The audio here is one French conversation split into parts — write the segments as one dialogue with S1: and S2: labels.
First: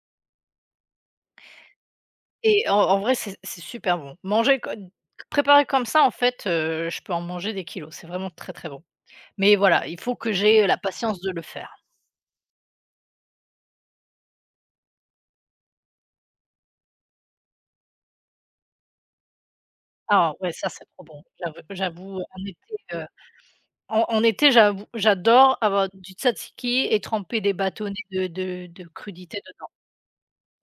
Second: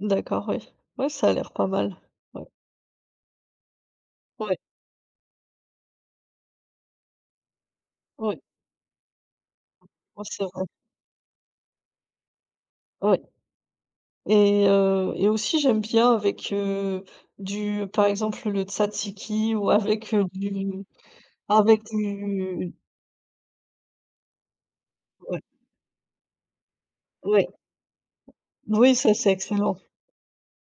S1: D'accord oui. Ouais ça a l'air pas mal. Ouais.
S2: Et en en vrai, c'est c'est super bon.
S1: Ouais.
S2: Mangé co préparé comme ça en fait, heu, je peux en manger des kilogrammes, c'est vraiment
S1: Oui.
S2: très très bon. Mais voilà, il faut
S1: Ouais,
S2: que
S1: c'est vrai.
S2: j'aie la patience de le faire.
S1: Ouais et heu et aussi j'aime bien avec, heu, du, par exemple le tzatziki ou avec
S2: Ah ouais ça c'est
S1: du
S2: trop bon, j'av
S1: avec
S2: j'avoue en
S1: du
S2: été heu, en en été j'avoue,
S1: Ouais.
S2: j'adore avoir du tzatziki et tremper
S1: Ouais.
S2: des bâtonnets de de de
S1: Oui, ça c'est
S2: crudité dedans.
S1: excellent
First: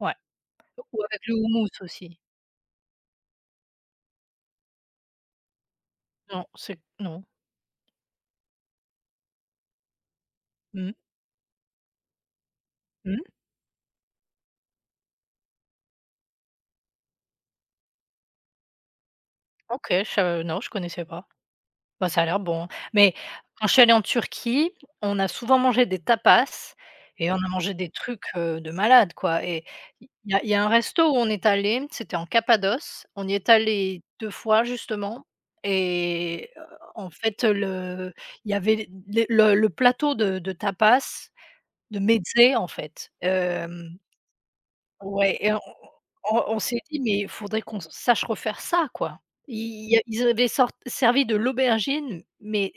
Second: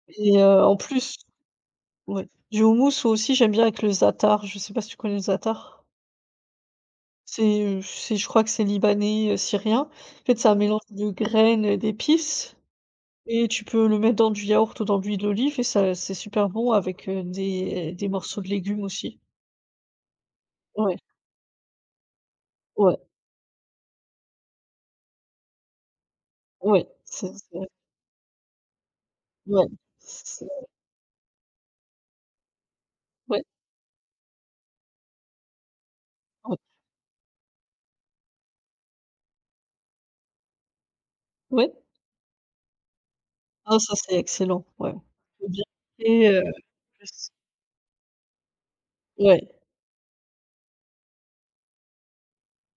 S2: Ouais,
S1: et heu, en
S2: ou
S1: plus
S2: avec le houmous aussi.
S1: oui, du houmous aussi j'aime bien avec le Zaatar. Je sais pas si tu connais le Zaatar?
S2: Non, c'est q non.
S1: C'est, heu, c'est je crois que c'est libanais heu, syrien en fait c'est un mélange
S2: Mmh.
S1: de graines et d'épices.
S2: Mmh.
S1: Et tu peux le mettre dans du yaourt ou dans l'huile d'olive et ça c'est super bon avec heu, des des morceaux de légumes aussi.
S2: OK, je sa non, je
S1: Ouais.
S2: connaissais pas. Ben, ça a l'air bon.
S1: Ouais.
S2: Mais quand je suis allée en Turquie, on a souvent mangé des tapas
S1: Ouais, c'est
S2: et on a
S1: c'est
S2: mangé des trucs, heu, de malade quoi et
S1: Ouais
S2: il
S1: c
S2: y a
S1: c'est
S2: il y a un resto où on est allés, c'était en Cappadoce, on y
S1: Ouais.
S2: est allés 2 fois justement
S1: Ah
S2: et
S1: ouais.
S2: en fait le il y avait les les le plateau de de tapas
S1: Ouais.
S2: de mezzés en fait
S1: Ah ça
S2: hem
S1: c'est excellent ouais
S2: Ouais
S1: et
S2: et on
S1: bien fais
S2: on
S1: heu,
S2: on on s'est dit: «mais il
S1: plus
S2: faudrait qu'on sache refaire ça quoi?»
S1: Ouais.
S2: i ils avaient sor servi de l'aubergine, mais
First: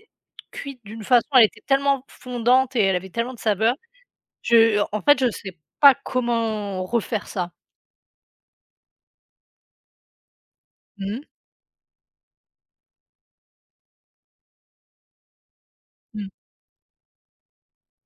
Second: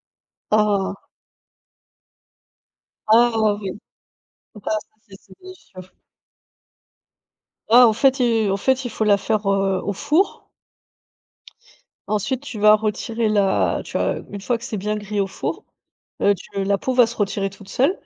S2: cuite
S1: Ah!
S2: d'une façon, elle était tellement fondante et elle avait tellement de
S1: Ah oui!
S2: saveur.
S1: Ça,
S2: Je en
S1: c'est
S2: fait, je
S1: c'est
S2: sais
S1: délicieux.
S2: pas comment refaire ça.
S1: Ah en fait il en fait, il faut la faire heu, au four.
S2: Mmh.
S1: Ensuite, tu vas retirer la tu as une fois que c'est bien grillé au four,
S2: Mmh.
S1: heu, tu la peau va se retirer toute seule.